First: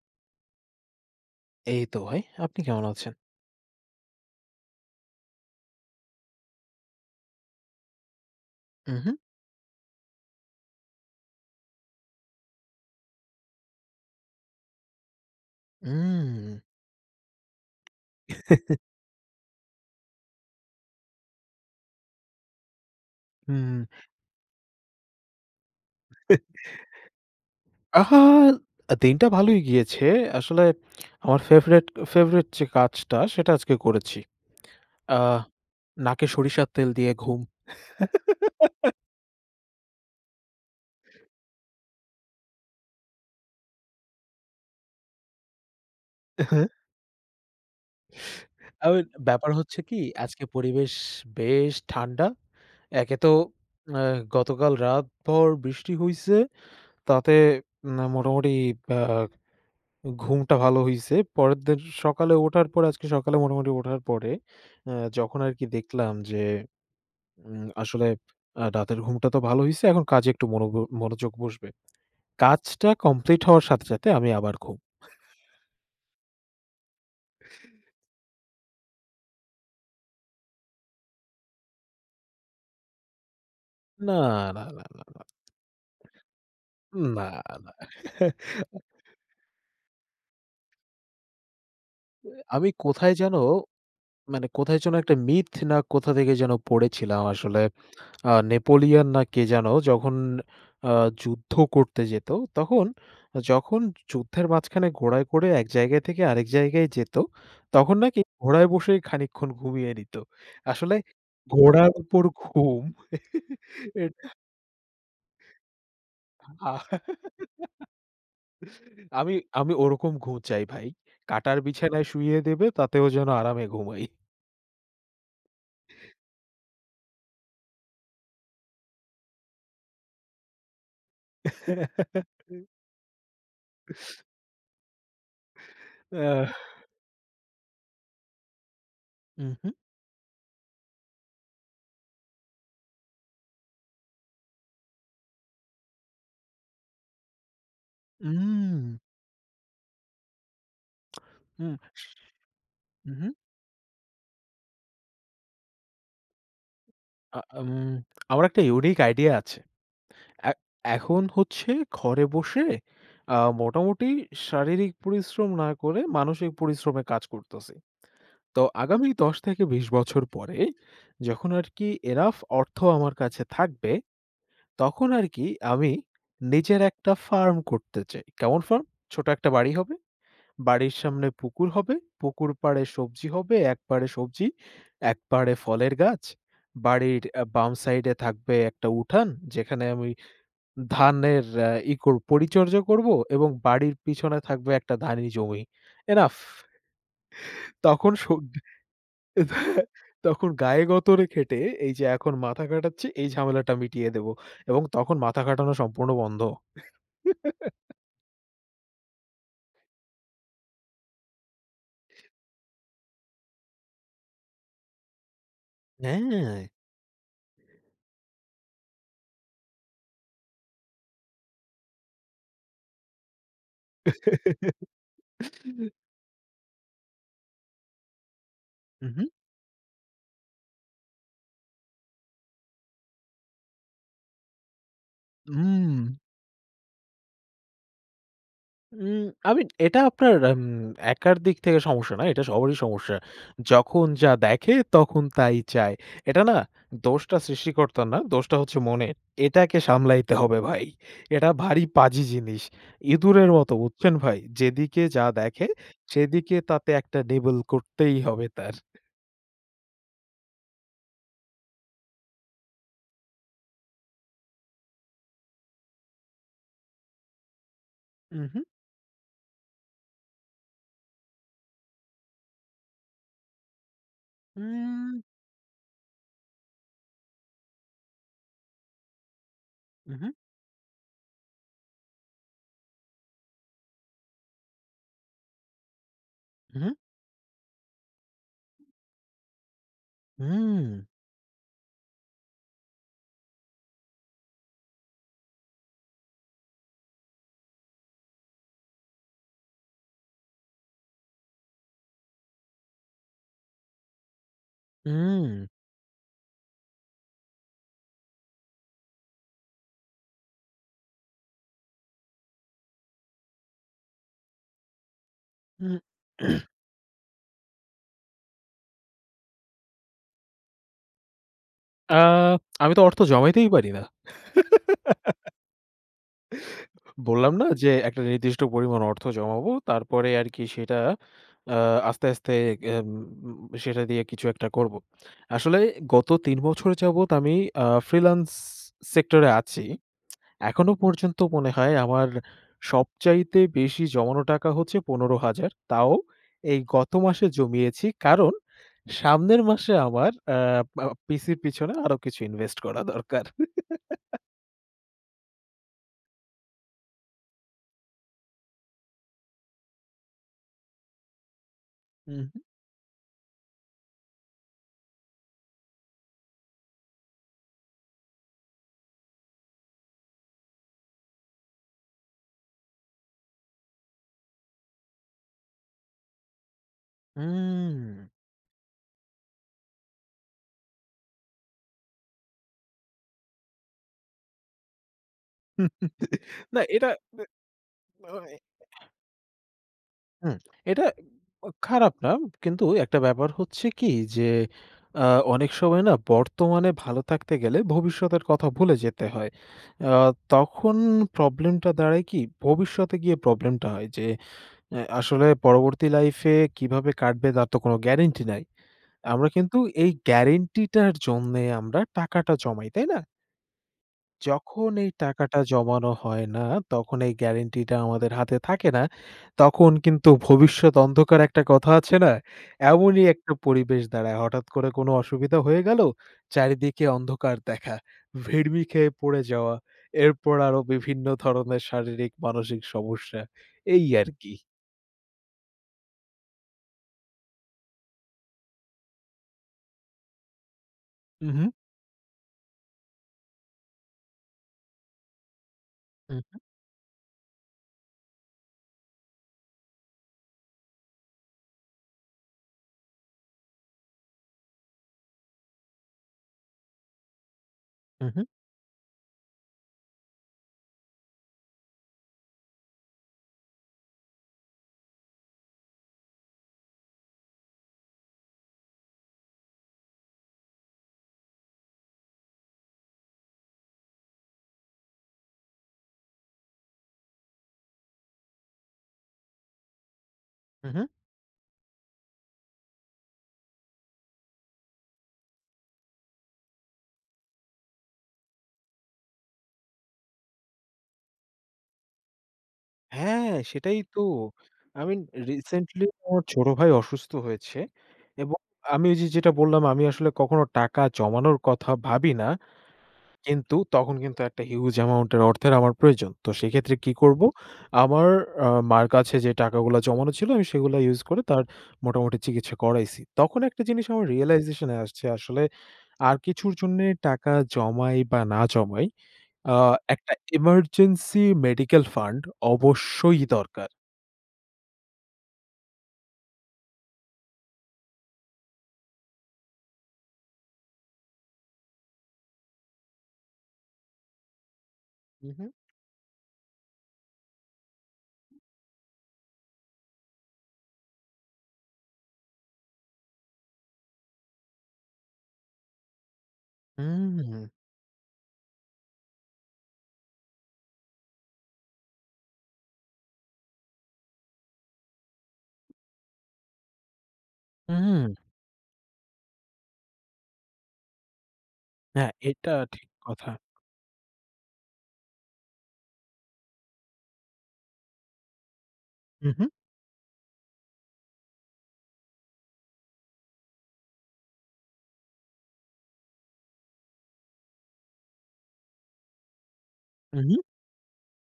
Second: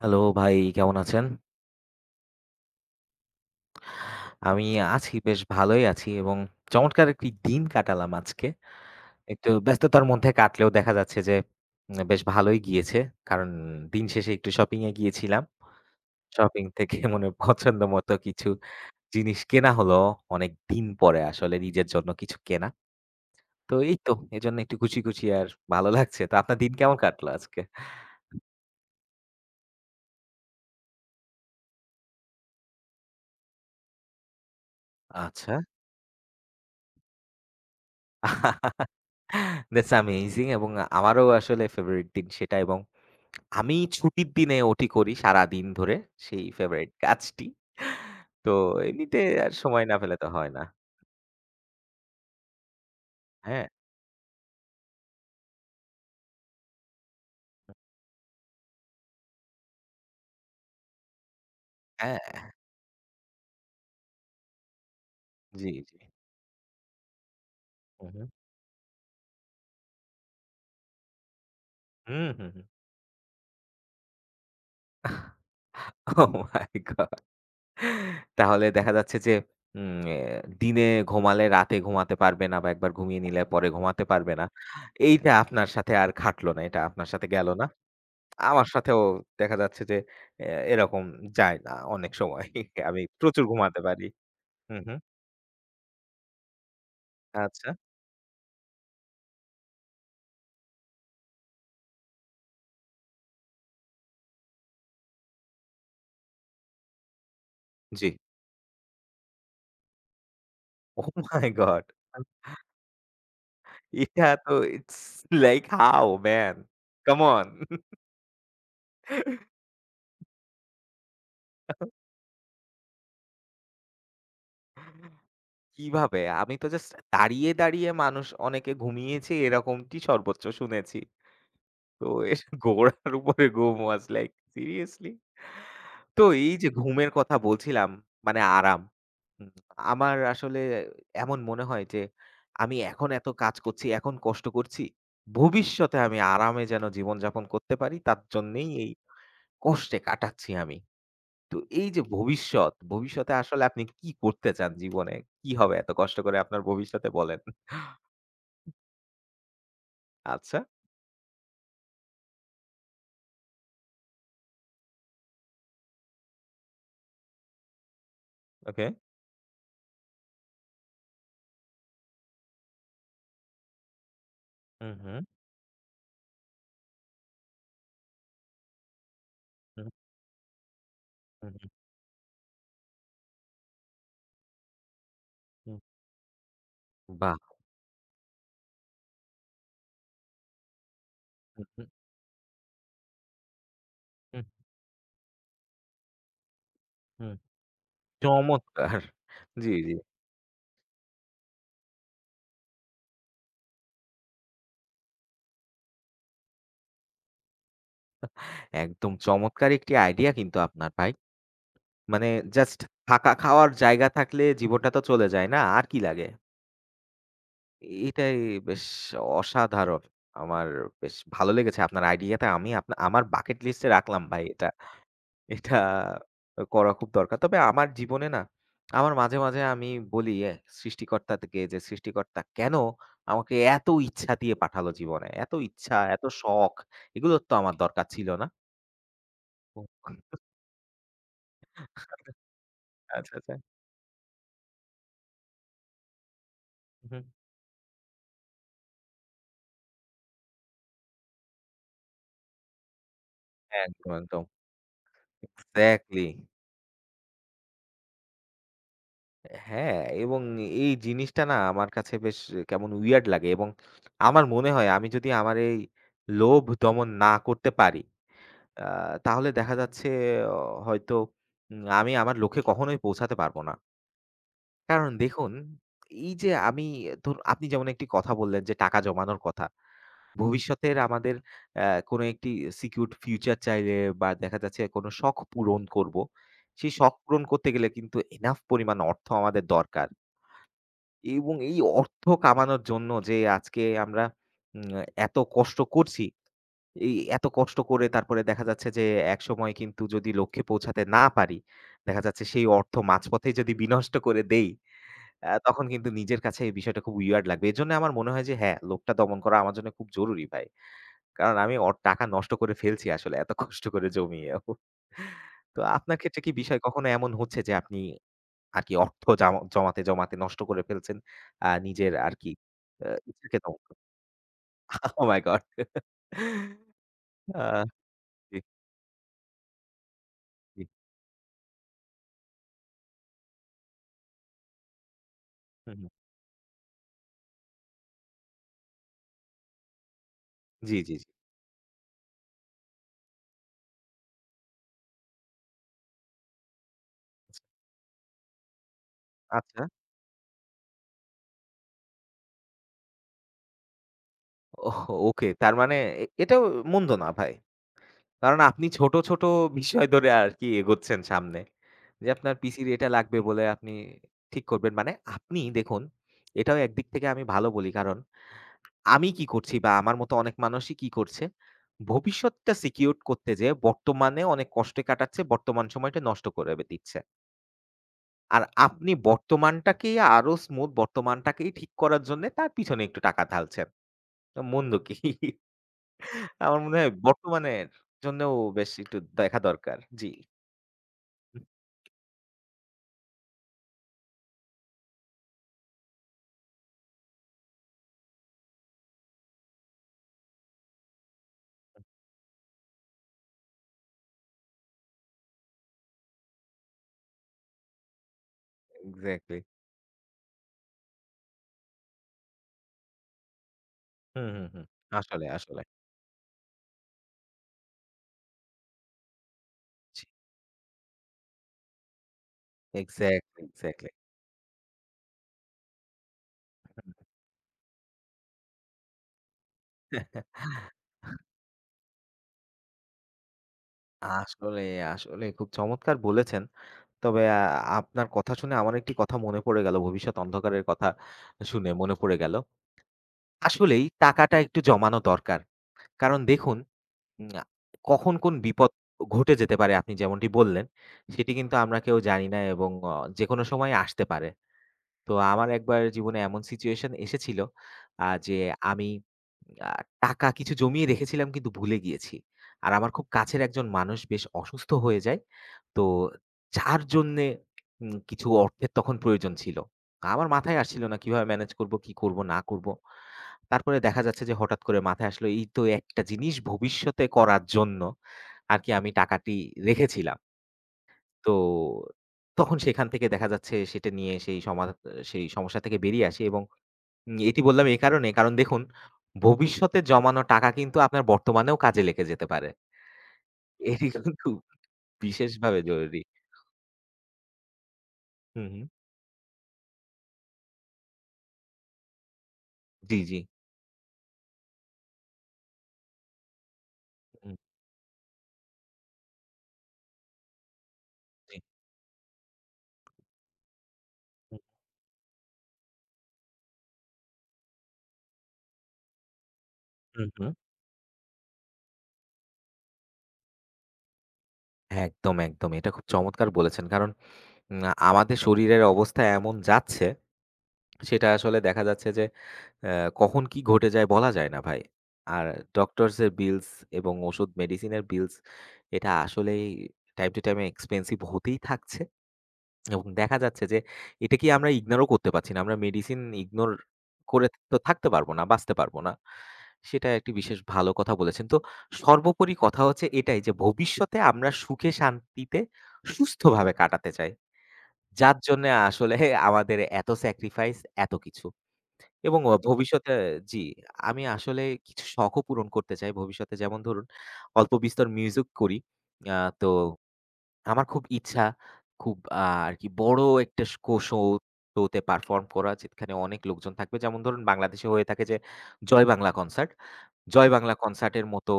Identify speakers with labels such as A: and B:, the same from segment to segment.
A: Hello ভাই, কেমন আছেন?
B: এই তো ভাই। আপনি কেমন আছেন?
A: আমি আছি, বেশ ভালোই আছি এবং চমৎকার একটি দিন কাটালাম আজকে।
B: উহু,
A: একটু ব্যস্ততার মধ্যে কাটলেও দেখা যাচ্ছে যে বেশ ভালোই গিয়েছে। কারণ দিন শেষে একটু শপিং এ গিয়েছিলাম।
B: উম
A: শপিং থেকে মনের পছন্দ মতো কিছু জিনিস কেনা হলো। অনেকদিন পরে আসলে নিজের জন্য কিছু কেনা। তো
B: হুম।
A: এই তো এজন্য একটু খুশি, খুশি আর ভালো লাগছে। তো আপনার দিন কেমন কাটলো আজকে?
B: আহা! দিনটা ভালোই গিয়েছে। আসলে আমার ফেভারেট ফেভারেট যে কাজটা সেটা আজকে করেছি। আ
A: আচ্ছা।
B: নাকে সরিষার তেল দিয়ে ঘুম।
A: That's amazing এবং আমারও আসলে ফেভারিট দিন সেটা এবং আমি ছুটির দিনে ওটি করি সারাদিন ধরে, সেই ফেভারিট কাজটি। তো
B: আবার
A: এমনিতে
B: ব্যাপার
A: আর
B: হচ্ছে
A: সময় না
B: কি,
A: পেলে তো
B: আজকে
A: হয় না।
B: পরিবেশ বেশ ঠান্ডা। একে তো
A: হ্যাঁ,
B: আ গতকাল রাতভর বৃষ্টি হইছে। তাতে না মোটামুটি আ ঘুমটা ভালো হইছে। পরের দিন
A: হ্যাঁ,
B: সকালে ওঠার পরে, আজকে সকালে মোটামুটি ওঠার পরে আ যখন আরকি
A: জি, জি।
B: দেখলাম যে
A: হু,
B: আসলে
A: হু।
B: রাতের ঘুমটা তো ভালো হইছে। এখন কাজে একটু মনোযোগ বসবে।
A: হুম, হুম, হুম।
B: কাজটা কমপ্লিট হওয়ার সাথে, সাথে আমি আবার ঘুম।
A: Oh my god! তাহলে দেখা যাচ্ছে যে উম এ দিনে ঘুমালে রাতে ঘুমাতে পারবে না বা একবার ঘুমিয়ে নিলে পরে ঘুমাতে
B: না,
A: পারবে না।
B: না, না, না, না,
A: এইটা আপনার সাথে আর খাটলো না, এটা আপনার সাথে
B: না,
A: গেল না।
B: না।
A: আমার সাথেও দেখা যাচ্ছে যে এ এরকম যায় না অনেক সময়।
B: আমি
A: আমি
B: কোথায় যেন
A: প্রচুর ঘুমাতে পারি।
B: মানে
A: হু,
B: কোথায়
A: হু।
B: যেন একটা মিথ, না কোথা থেকে যেন পড়েছিলাম আসলে।
A: আচ্ছা,
B: নেপোলিয়ন না কে যেন, যখন আ যুদ্ধ করতে যেত, তখন যখন যুদ্ধের মাঝখানে ঘোড়ায় করে এক জায়গা থেকে আরেক জায়গায় যেত, তখন
A: জি।
B: নাকি ঘোড়ায় বসেই খানিকক্ষণ ঘুমিয়ে নিত। আসলে
A: Oh my god.
B: ঘোড়ার উপর ঘুম।
A: এটা
B: এটা
A: তো it's like how man?
B: Uh
A: come on.
B: আমি আমি ওরকম ঘুম চাই ভাই। কাটার বিছানায় শুইয়ে দেবে তাতেও যেন আরামে ঘুমাই।
A: কিভাবে? আমি তো জাস্ট দাঁড়িয়ে, দাঁড়িয়ে মানুষ অনেকে ঘুমিয়েছে এরকমটি সর্বোচ্চ শুনেছি। তো এর ঘোড়ার উপরে ঘুম ওয়াজ লাইক সিরিয়াসলি? তো
B: আহ।
A: এই যে ঘুমের কথা বলছিলাম মানে আরাম। হুম,
B: উহু,
A: আমার আসলে এমন মনে হয় যে আমি এখন এত কাজ করছি, এখন কষ্ট করছি। ভবিষ্যতে আমি আরামে যেন জীবনযাপন করতে পারি তার
B: উম,
A: জন্যেই
B: উম,
A: এই কষ্টে কাটাচ্ছি আমি। তো
B: উম হুম,
A: এই যে ভবিষ্যৎ,
B: উহু।
A: ভবিষ্যতে আসলে আপনি কি করতে চান জীবনে? কি হবে এত কষ্ট করে আপনার ভবিষ্যতে বলেন?
B: আ উম আমার একটা ইউনিক আইডিয়া আছে। এ
A: আচ্ছা,
B: এখন হচ্ছে ঘরে বসে মোটামুটি শারীরিক পরিশ্রম না করে মানসিক পরিশ্রমে কাজ করতেছি। তো
A: ওকে।
B: আগামী ১০ থেকে ২০ বছর পরে, যখন আরকি এনাফ অর্থ আমার কাছে থাকবে,
A: হুম,
B: তখন
A: হুম,
B: আরকি আমি নিজের একটা ফার্ম করতে চাই। কেমন ফার্ম? ছোট একটা বাড়ি
A: হুম,
B: হবে। বাড়ির সামনে
A: হুম, হুম,
B: পুকুর হবে। পুকুর পাড়ে সবজি হবে। এক পাড়ে সবজি, এক পাড়ে
A: হুম।
B: ফলের গাছ। বাড়ির
A: বাহ!
B: বাম সাইডে থাকবে একটা উঠান, যেখানে আমি ধানের
A: হুম,
B: আ
A: হুম,
B: ই করব পরিচর্যা করব, এবং বাড়ির পিছনে
A: হুম,
B: থাকবে একটা ধানি জমি। এনাফ।
A: হুম।
B: তখন স
A: চমৎকার! জি, জি।
B: তখন গায়ে গতরে খেটে এই যে এখন মাথা খাটাচ্ছি এই ঝামেলাটা মিটিয়ে দেব, এবং তখন মাথা খাটানো সম্পূর্ণ বন্ধ।
A: একদম চমৎকার একটি আইডিয়া কিন্তু আপনার ভাই। মানে জাস্ট থাকা খাওয়ার জায়গা থাকলে জীবনটা তো চলে যায় না? আর কি লাগে?
B: হ্যাঁ।
A: এটাই বেশ অসাধারণ! আমার বেশ ভালো লেগেছে আপনার আইডিয়াটা। আমি আপনা আমার বাকেট লিস্টে রাখলাম ভাই এটা। এটা করা খুব দরকার। তবে আমার জীবনে না আমার
B: উহু।
A: মাঝে, মাঝে আমি বলি সৃষ্টিকর্তাকে যে সৃষ্টিকর্তা কেন আমাকে এত ইচ্ছা দিয়ে পাঠালো জীবনে? এত ইচ্ছা,
B: উম
A: এত শখ এগুলোর তো আমার দরকার ছিল না।
B: উম আমি
A: ও,
B: এটা আপনার একার দিক থেকে সমস্যা না। এটা সবারই সমস্যা।
A: আচ্ছা, আচ্ছা।
B: যখন যা দেখে তখন তাই চায়। এটা না,
A: হুম,
B: দোষটা সৃষ্টিকর্তার না, দোষটা হচ্ছে মনের। এটাকে সামলাইতে হবে ভাই। এটা ভারী পাজি জিনিস। ইঁদুরের মতো,
A: একদম,
B: বুঝছেন ভাই?
A: একদম।
B: যেদিকে যা দেখে
A: এক্সাক্টলি।
B: সেদিকে তাতে একটা নেবল করতেই হবে তার।
A: হ্যাঁ, এবং এই জিনিসটা না আমার কাছে বেশ কেমন উইয়ার্ড লাগে এবং আমার মনে হয় আমি যদি আমার এই লোভ দমন না করতে পারি
B: উহু,
A: আ তাহলে দেখা যাচ্ছে অ হয়তো আমি আমার লক্ষ্যে কখনোই পৌঁছাতে পারব না। কারণ
B: উম
A: দেখুন, এই যে আমি ধরুন আপনি যেমন একটি কথা বললেন যে টাকা জমানোর কথা।
B: উহু,
A: ভবিষ্যতের আমাদের অ্যা কোনো একটি সিকিউরড ফিউচার চাইলে বা দেখা যাচ্ছে কোনো শখ পূরণ করব।
B: উহু,
A: সেই শখ পূরণ করতে গেলে কিন্তু এনাফ পরিমাণ অর্থ আমাদের দরকার।
B: উম
A: এবং এই অর্থ কামানোর জন্য যে আজকে আমরা উম এত কষ্ট করছি এই এত কষ্ট করে তারপরে দেখা যাচ্ছে যে একসময় কিন্তু যদি লক্ষ্যে পৌঁছাতে না পারি, দেখা যাচ্ছে সেই অর্থ মাঝপথেই যদি বিনষ্ট করে দেই,
B: উম
A: তখন কিন্তু নিজের কাছে এই বিষয়টা খুব উইয়ার্ড লাগবে। এজন্য আমার মনে হয় যে হ্যাঁ, লোভটা দমন করা আমার জন্য খুব জরুরি ভাই। কারণ আমি অর টাকা নষ্ট করে ফেলছি আসলে এত কষ্ট করে জমিয়েও। তো
B: উম
A: আপনার ক্ষেত্রে কি বিষয় কখনো এমন হচ্ছে যে আপনি আরকি অর্থ জমাতে, জমাতে নষ্ট করে ফেলছেন নিজের
B: আ
A: আরকি
B: আমি তো অর্থ
A: ইচ্ছাকে
B: জমাইতেই
A: দমন
B: পারি
A: করে?
B: না।
A: Oh my god!
B: বললাম
A: আ
B: না, যে একটা
A: জি,
B: নির্দিষ্ট পরিমাণ অর্থ জমাবো। তারপরে আরকি
A: জি।
B: সেটা আ আস্তে, আস্তে এম সেটা দিয়ে কিছু একটা করব। আসলে
A: হুম, হুম।
B: গত ৩ বছর যাবৎ আমি ফ্রিল্যান্স সেক্টরে আছি। এখনো
A: জি, জি, জি।
B: পর্যন্ত মনে হয় আমার সবচাইতে বেশি জমানো টাকা হচ্ছে ১৫,০০০। তাও এই গত মাসে জমিয়েছি। কারণ সামনের
A: আচ্ছা।
B: মাসে আমার আ আ পিসির পিছনে আরো কিছু ইনভেস্ট করা দরকার।
A: ওহ ওকে। তার মানে এটাও মন্দ না ভাই। কারণ আপনি ছোট, ছোট বিষয় ধরে আরকি এগোচ্ছেন সামনে। যে
B: হুম,
A: আপনার পিসির এটা লাগবে বলে আপনি ঠিক করবেন। মানে আপনি দেখুন, এটাও একদিক থেকে আমি ভালো বলি। কারণ আমি কি করছি বা আমার মতো অনেক মানুষই কি করছে? ভবিষ্যৎটা সিকিউর করতে যেয়ে বর্তমানে অনেক কষ্টে কাটাচ্ছে, বর্তমান সময়টা নষ্ট করে বে দিচ্ছে।
B: হুম।
A: আর আপনি বর্তমানটাকেই আরো স্মুথ বর্তমানটাকেই ঠিক করার জন্যে তার পিছনে একটু টাকা ঢালছেন। মন্দ কি?
B: না,
A: আমার মনে
B: এটা
A: হয় বর্তমানের
B: ওই।
A: জন্যও বেশ একটু দেখা দরকার। জি।
B: হুম, এটা
A: হুম।
B: খারাপ না। কিন্তু একটা ব্যাপার হচ্ছে কি, যে আ অনেক সময় না বর্তমানে ভালো থাকতে গেলে ভবিষ্যতের কথা ভুলে যেতে হয়। আ তখন প্রবলেমটা দাঁড়ায় কি, ভবিষ্যতে গিয়ে প্রবলেমটা হয় যে আসলে পরবর্তী লাইফে কিভাবে কাটবে তার তো কোনো গ্যারান্টি নাই। আমরা
A: এক্সাক্টলি।
B: কিন্তু, এই গ্যারান্টিটার জন্যে আমরা টাকাটা জমাই, তাই না?
A: হুম, হুম, হুম।
B: যখন এই
A: আসলে,
B: টাকাটা
A: আসলে।
B: জমানো হয় না, তখন এই গ্যারান্টিটা আমাদের হাতে থাকে না। তখন
A: জি।
B: কিন্তু ভবিষ্যৎ অন্ধকার, একটা কথা আছে না? এমনই একটা
A: এক্সাক্টলি,
B: পরিবেশ
A: এক্সাক্টলি।
B: দাঁড়ায়। হঠাৎ করে কোনো অসুবিধা হয়ে গেল, চারিদিকে অন্ধকার দেখা, ভিড়মি খেয়ে পড়ে যাওয়া, এরপর আরো বিভিন্ন ধরনের শারীরিক, মানসিক সমস্যা, এই আরকি।
A: আসলে, আসলে খুব চমৎকার বলেছেন। তবে আপনার কথা শুনে আমার একটি কথা মনে পড়ে গেল। ভবিষ্যৎ অন্ধকারের কথা
B: উহু,
A: শুনে মনে পড়ে গেল। আসলেই টাকাটা একটু জমানো দরকার। কারণ
B: উহু,
A: দেখুন না, কখন কোন বিপদ ঘটে যেতে পারে আপনি যেমনটি বললেন, সেটি কিন্তু আমরা কেউ জানি না এবং যেকোনো সময় আসতে পারে। তো আমার একবার জীবনে এমন সিচুয়েশন এসেছিল
B: উহু,
A: যে আমি আ টাকা কিছু জমিয়ে রেখেছিলাম কিন্তু ভুলে গিয়েছি। আর আমার খুব কাছের একজন মানুষ বেশ অসুস্থ হয়ে যায়। তো যার জন্যে কিছু অর্থের তখন প্রয়োজন ছিল। আমার মাথায় আসছিল না কিভাবে ম্যানেজ করব, কি করব না করব। তারপরে দেখা যাচ্ছে যে হঠাৎ করে মাথায় আসলো এই তো একটা জিনিস ভবিষ্যতে করার জন্য আরকি আমি টাকাটি রেখেছিলাম।
B: উহু।
A: তো তখন সেখান থেকে দেখা যাচ্ছে সেটা নিয়ে সেই সমস্যা থেকে বেরিয়ে আসি এবং এটি বললাম এ কারণে কারণ দেখুন ভবিষ্যতে জমানো টাকা কিন্তু আপনার বর্তমানেও কাজে লেগে যেতে পারে।
B: হ্যাঁ, সেটাই
A: এটি
B: তো।
A: কিন্তু
B: আমি
A: বিশেষভাবে
B: রিসেন্টলি
A: জরুরি।
B: আমার ছোট ভাই অসুস্থ হয়েছে, এবং
A: হুম, হুম।
B: আমি ওই যে যেটা বললাম, আমি আসলে কখনো টাকা জমানোর কথা ভাবি না।
A: জি, জি।
B: কিন্তু তখন কিন্তু একটা হিউজ অ্যামাউন্ট এর অর্থের আমার প্রয়োজন। তো সেক্ষেত্রে কি করব?
A: হুম,
B: আমার আ মার কাছে যে টাকাগুলা জমানো ছিল, আমি সেগুলা ইউস করে
A: জি।
B: তার মোটামুটি চিকিৎসা করাইছি। তখন একটা জিনিস আমার
A: হুম,
B: রিয়ালাইজেশন এ আসছে, আসলে আর কিছুর জন্যে টাকা জমাই বা না জমাই, আ
A: হুম,
B: একটা
A: হুম।
B: এমার্জেন্সি মেডিকেল ফান্ড অবশ্যই দরকার।
A: একদম, একদম। এটা খুব চমৎকার বলেছেন। কারণ উম আমাদের শরীরের অবস্থা এমন যাচ্ছে সেটা আসলে দেখা যাচ্ছে যে আ কখন কি ঘটে যায় বলা যায় না ভাই। আর
B: হু, হু।
A: ডক্টরস এর বিলস এবং ওষুধ মেডিসিনের বিলস এটা আসলেই টাইম টু টাইম এক্সপেনসিভ হতেই থাকছে। এবং দেখা যাচ্ছে যে এটা কি আমরা ইগনোরও করতে পারছি না। আমরা মেডিসিন ইগনোর
B: হুম,
A: করে তো থাকতে পারবো না, বাঁচতে পারবো না। সেটা একটি বিশেষ ভালো কথা বলেছেন। তো সর্বোপরি কথা হচ্ছে এটাই যে ভবিষ্যতে আমরা সুখে শান্তিতে সুস্থভাবে কাটাতে চাই।
B: হুম।
A: যার জন্যে আসলে আমাদের এত স্যাক্রিফাইস এত কিছু।
B: হ্যাঁ,
A: এবং
B: এটা ঠিক
A: ভবিষ্যতে
B: কথা।
A: জি, আমি আসলে কিছু শখও পূরণ করতে চাই ভবিষ্যতে। যেমন ধরুন অল্প বিস্তর মিউজিক করি। আ
B: হু, হু,
A: তো আমার খুব ইচ্ছা খুব আরকি বড় একটা শো শো শোতে পারফর্ম করা যেখানে অনেক লোকজন থাকবে। যেমন ধরুন বাংলাদেশে হয়ে থাকে যে জয় বাংলা কনসার্ট।
B: হু,
A: জয়
B: হু।
A: বাংলা কনসার্টের মতো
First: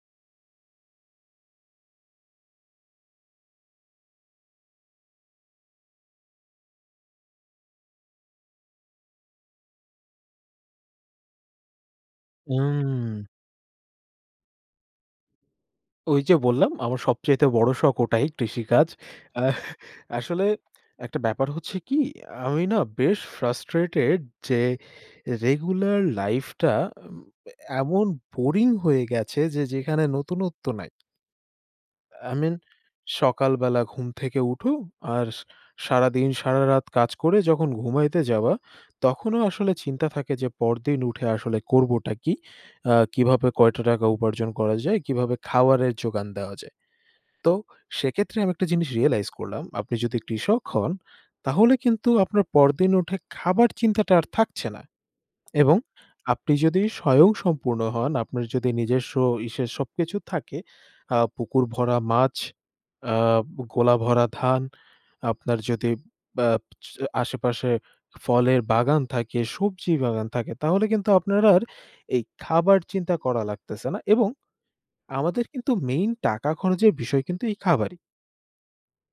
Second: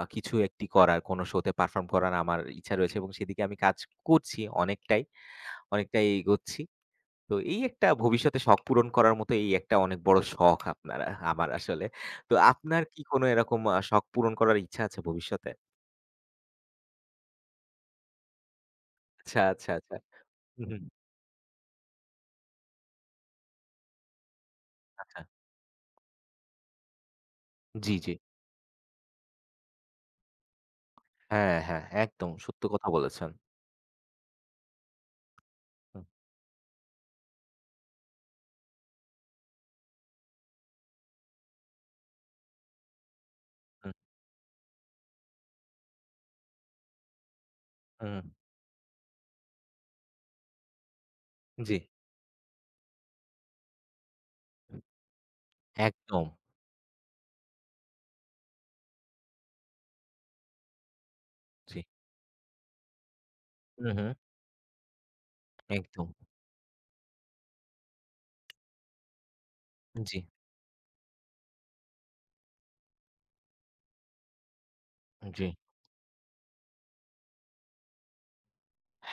A: কিছু একটি করার কোনো শোতে পারফর্ম করার আমার ইচ্ছা রয়েছে এবং সেদিকে আমি কাজ করছি অনেকটাই, অনেকটাই এগোচ্ছি। তো এই একটা ভবিষ্যতে শখ পূরণ করার মতো এই একটা অনেক বড় শখ আপনার আমার আসলে। তো আপনার কি
B: হুম।
A: কোনো এরকম শখ পূরণ করার ইচ্ছা আছে ভবিষ্যতে?
B: ওই যে বললাম, আমার সবচাইতে বড় শখ ওটাই, কৃষিকাজ।
A: আচ্ছা,
B: আহ
A: আচ্ছা, আচ্ছা।
B: আসলে
A: হু, হু।
B: একটা ব্যাপার হচ্ছে কি, আমি না বেশ ফ্রাস্ট্রেটেড যে
A: আচ্ছা।
B: রেগুলার লাইফ টা
A: জি,
B: এমন
A: জি।
B: বোরিং হয়ে গেছে, যে যেখানে নতুনত্ব নাই।
A: হ্যাঁ, হ্যাঁ, একদম
B: I mean,
A: সত্য কথা বলেছেন।
B: সকালবেলা ঘুম থেকে উঠো, আর স
A: হুম,
B: সারাদিন সারারাত কাজ করে যখন ঘুমাইতে যাবা, তখনও আসলে চিন্তা থাকে যে পরদিন উঠে আসলে করবোটা কি? কিভাবে কয়টা
A: হুম,
B: টাকা উপার্জন করা যায়? কিভাবে খাওয়ারের যোগান দেওয়া যায়? তো
A: হুম।
B: সেক্ষেত্রে আমি একটা জিনিস রিয়ালাইজ করলাম, আপনি যদি কৃষক হন, তাহলে
A: জি।
B: কিন্তু আপনার পরদিন উঠে খাবার চিন্তাটা আর থাকছে না। এবং
A: একদম।
B: আপনি যদি স্বয়ংসম্পূর্ণ হন, আপনার যদি নিজস্ব ইসের সবকিছু থাকে, পুকুর
A: জি।
B: ভরা মাছ, আ
A: হু,
B: গোলা
A: হু।
B: ভরা ধান, আপনার যদি
A: একদম।
B: বা চ আশেপাশে ফলের বাগান থাকে, সবজি
A: জি,
B: বাগান থাকে, তাহলে কিন্তু আপনার আর এই খাবার চিন্তা করা লাগতেছে না, এবং আমাদের
A: জি।
B: কিন্তু মেইন টাকা খরচের বিষয় কিন্তু এই খাবারই।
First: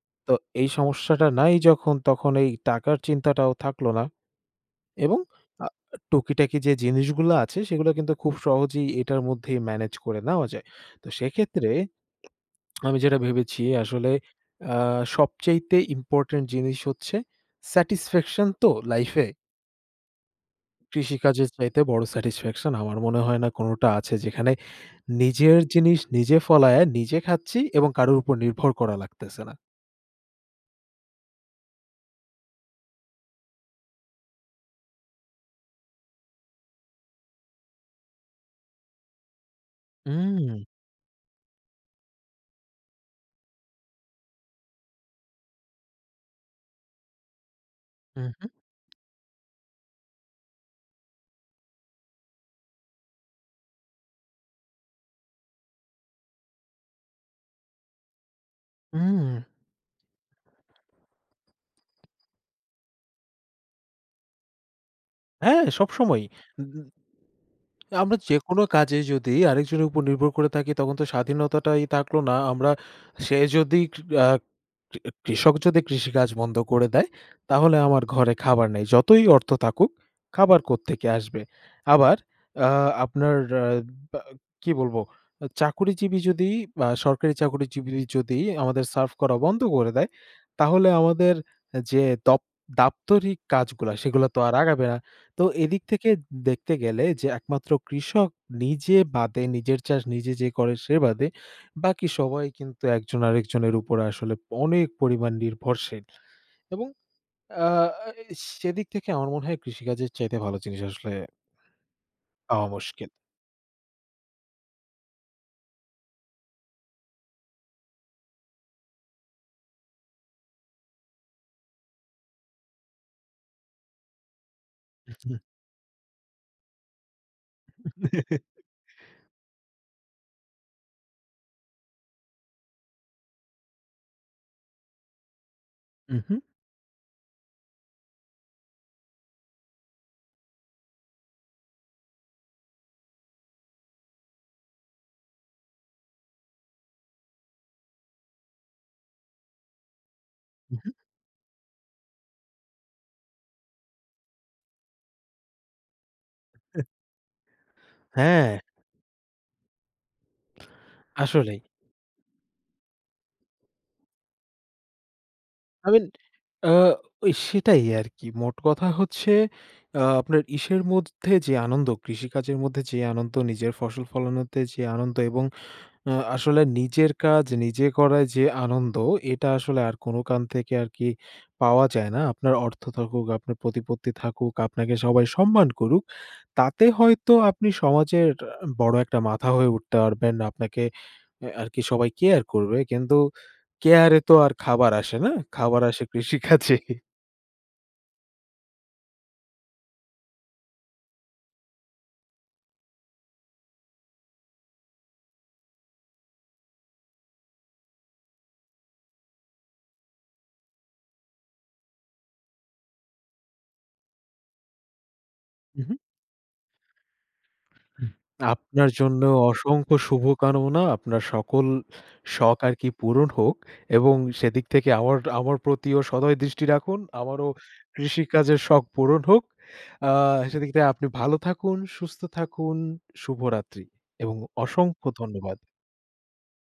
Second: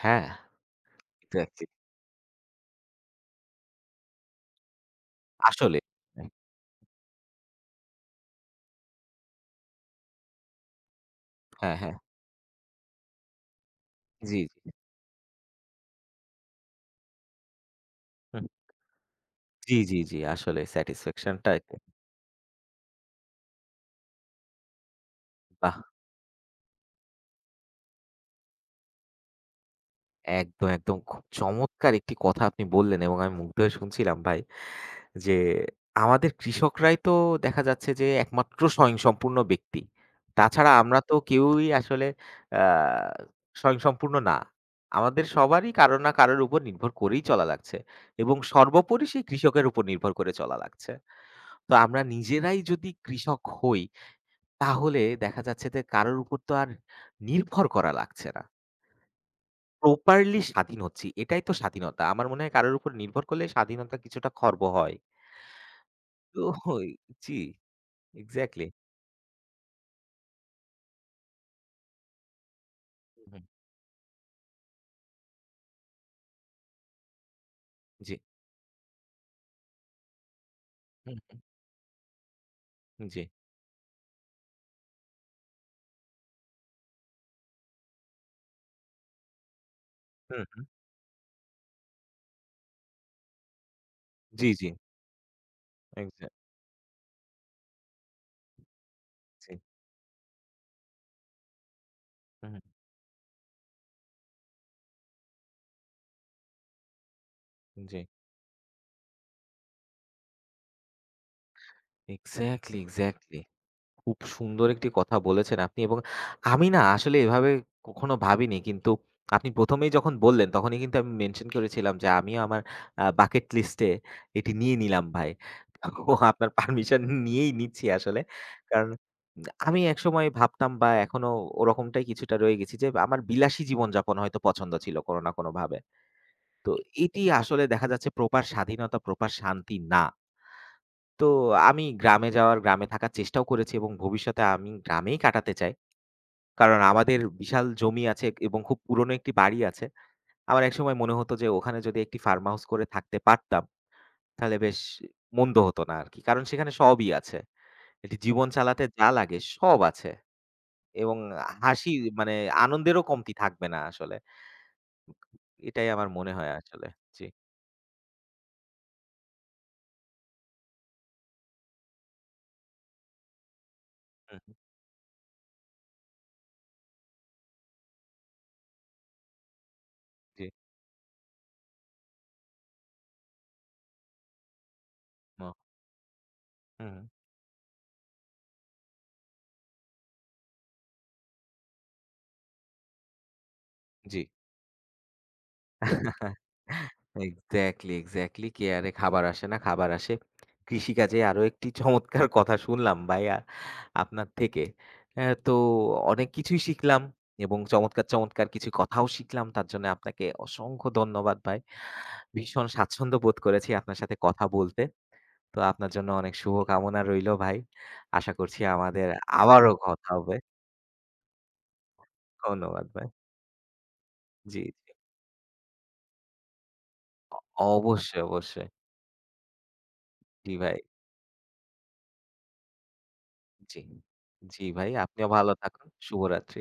A: হ্যাঁ,
B: তো এই সমস্যাটা নাই
A: এক্সাক্টলি।
B: যখন, তখন এই টাকার চিন্তাটাও থাকলো না। এবং আ
A: আসলে।
B: টুকিটাকি যে জিনিসগুলো আছে সেগুলো কিন্তু খুব সহজেই এটার মধ্যেই ম্যানেজ করে নেওয়া যায়। তো সেক্ষেত্রে
A: হ্যাঁ, হ্যাঁ।
B: আমি যেটা ভেবেছি আসলে,
A: জি, জি।
B: আ সবচাইতে ইম্পোর্টেন্ট জিনিস হচ্ছে
A: হুম।
B: স্যাটিসফ্যাকশন, তো লাইফে
A: জি, জি, জি। আসলে স্যাটিসফ্যাকশন
B: কৃষিকাজের
A: টা
B: চাইতে বড় স্যাটিসফ্যাকশন আমার মনে হয় না কোনোটা আছে। যেখানে নিজের
A: বাহ!
B: জিনিস নিজে ফলায়া নিজে খাচ্ছি, এবং কারোর উপর নির্ভর করা লাগতেছে না।
A: একদম, একদম। খুব চমৎকার একটি কথা আপনি বললেন এবং আমি মুগ্ধ হয়ে শুনছিলাম ভাই যে, আমাদের কৃষকরাই তো দেখা যাচ্ছে যে একমাত্র স্বয়ংসম্পূর্ণ ব্যক্তি।
B: হুম,
A: তাছাড়া আমরা তো কেউই আসলে আ স্বয়ংসম্পূর্ণ না। আমাদের সবারই কারো না কারোর উপর নির্ভর করেই চলা লাগছে
B: হু,
A: এবং
B: হু,
A: সর্বোপরি সেই কৃষকের উপর নির্ভর করে চলা লাগছে। তো আমরা নিজেরাই যদি কৃষক হই, তাহলে দেখা যাচ্ছে যে কারোর উপর তো আর নির্ভর করা লাগছে না।
B: হুম।
A: প্রপারলি স্বাধীন হচ্ছি। এটাই তো স্বাধীনতা। আমার মনে হয় কারোর উপর নির্ভর করলে স্বাধীনতা কিছুটা খর্ব হয়।
B: হ্যাঁ, সবসময়ই।
A: তো ওই জি,
B: আমরা যেকোনো
A: এক্সাক্টলি।
B: কাজে যদি আরেকজনের উপর নির্ভর করে থাকি তখন তো স্বাধীনতাটাই থাকলো না। আমরা সে
A: হুম,
B: যদি আ কৃ কৃষক যদি কৃষিকাজ বন্ধ করে দেয়, তাহলে আমার
A: জি,
B: ঘরে খাবার নেই। যতই অর্থ থাকুক, খাবার কোত্থেকে
A: হুম,
B: আসবে? আবার আ
A: হুম, জি,
B: আপনার আ বা কি বলবো? চাকুরিজীবী যদি, বা সরকারি চাকুরিজীবী যদি আমাদের সার্ভ করা বন্ধ করে দেয়,
A: হুম, হুম,
B: তাহলে আমাদের যে দপ দাপ্তরিক কাজগুলা, সেগুলা তো
A: জি,
B: আর
A: জি,
B: আগাবে না। তো এদিক থেকে
A: এক্সাক্ট
B: দেখতে গেলে যে একমাত্র কৃষক নিজে বাদে,
A: জি,
B: নিজের চাষ নিজে যে করে সে বাদে, বাকি সবাই
A: হুম,
B: কিন্তু একজন আরেকজনের উপর আসলে অনেক পরিমাণ নির্ভরশীল, এবং আ
A: হুম, জি।
B: এ সেদিক থেকে আমার মনে হয় কৃষিকাজের চাইতে ভালো জিনিস আসলে পাওয়া
A: এক্সাক্টলি,
B: মুশকিল।
A: এক্সাক্টলি। খুব সুন্দর একটি কথা বলেছেন আপনি এবং আমি না আসলে এভাবে কখনো ভাবিনি। কিন্তু আপনি ১ম এই যখন বললেন, তখনই কিন্তু আমি মেনশন করেছিলাম যে, "আমিও আমার বাকেট লিস্টে এটি নিয়ে নিলাম ভাই।" তো আপনার পারমিশন নিয়েই নিচ্ছি আসলে। কারণ আমি একসময় ভাবতাম বা এখনো ওরকমটাই কিছুটা রয়ে গেছি যে, আমার বিলাসী জীবনযাপন হয়তো পছন্দ ছিল কোনো না কোনোভাবে।
B: উহু,
A: তো এটি আসলে দেখা যাচ্ছে প্রপার স্বাধীনতা, প্রপার শান্তি না। তো আমি গ্রামে থাকার চেষ্টাও করেছি এবং ভবিষ্যতে আমি গ্রামেই কাটাতে চাই। কারণ আমাদের বিশাল জমি আছে এবং খুব পুরনো একটি বাড়ি আছে। আমার
B: উহু।
A: একসময় মনে হতো যে ওখানে যদি একটি ফার্ম হাউস করে থাকতে পারতাম, তাহলে বেশ মন্দ হতো না আরকি। কারণ সেখানে সবই আছে। এটি জীবন
B: হ্যাঁ,
A: চালাতে যা লাগে সব আছে। এবং
B: আসলেই।
A: হাসি মানে আনন্দেরও কমতি থাকবে না আসলে। এটাই
B: আই মিন
A: আমার মনে হয়
B: আ
A: আসলে। জি।
B: ওই সেটাই আরকি। মোট কথা হচ্ছে, আপনার ইসের মধ্যে যে আনন্দ, কৃষিকাজের মধ্যে যে আনন্দ, নিজের ফসল
A: হুম, হুম।
B: ফলানোতে যে আনন্দ, এবং আসলে নিজের কাজ নিজে করায় যে আনন্দ, এটা আসলে আর কোনো কান
A: জি।
B: থেকে আরকি পাওয়া যায় না। আপনার অর্থ থাকুক, আপনার প্রতিপত্তি থাকুক, আপনাকে সবাই
A: ম
B: সম্মান করুক। তাতে
A: হুম, হুম।
B: হয়তো আপনি সমাজের বড় একটা মাথা হয়ে উঠতে পারবেন। আপনাকে আরকি সবাই কেয়ার করবে। কিন্তু কেয়ারে
A: জি।
B: তো আর খাবার আসে না। খাবার আসে কৃষিকাজে।
A: এক্সাক্টলি, এক্সাক্টলি কেয়ারে খাবার আসে না, খাবার আসে। কৃষিকাজে আরো একটি চমৎকার কথা শুনলাম ভাইয়া আপনার থেকে। হ্যাঁ, তো অনেক কিছুই শিখলাম এবং চমৎকার, চমৎকার কিছু কথাও শিখলাম। তার জন্য আপনাকে অসংখ্য ধন্যবাদ ভাই। ভীষণ স্বাচ্ছন্দ্য বোধ করেছি আপনার সাথে কথা বলতে। তো আপনার
B: উহু।
A: জন্য অনেক শুভকামনা রইলো ভাই।
B: হুম।
A: আশা করছি
B: আপনার
A: আমাদের
B: জন্য
A: আবারও
B: অসংখ্য
A: কথা হবে।
B: শুভকামনা। আপনার সকল শখ
A: ধন্যবাদ
B: আরকি
A: ভাই।
B: পূরণ হোক, এবং
A: জি,
B: সেদিক থেকে
A: জি।
B: আমার আমার প্রতিও সদয় দৃষ্টি রাখুন। আমারও
A: অবশ্যই,
B: কৃষিকাজের
A: অবশ্যই।
B: শখ পূরণ হোক। আ
A: জি
B: সেদিক
A: ভাই।
B: থেকে আপনি ভালো থাকুন, সুস্থ থাকুন।
A: জি।
B: শুভরাত্রি এবং
A: জি ভাই,
B: অসংখ্য
A: আপনিও ভালো
B: ধন্যবাদ।
A: থাকুন। শুভরাত্রি।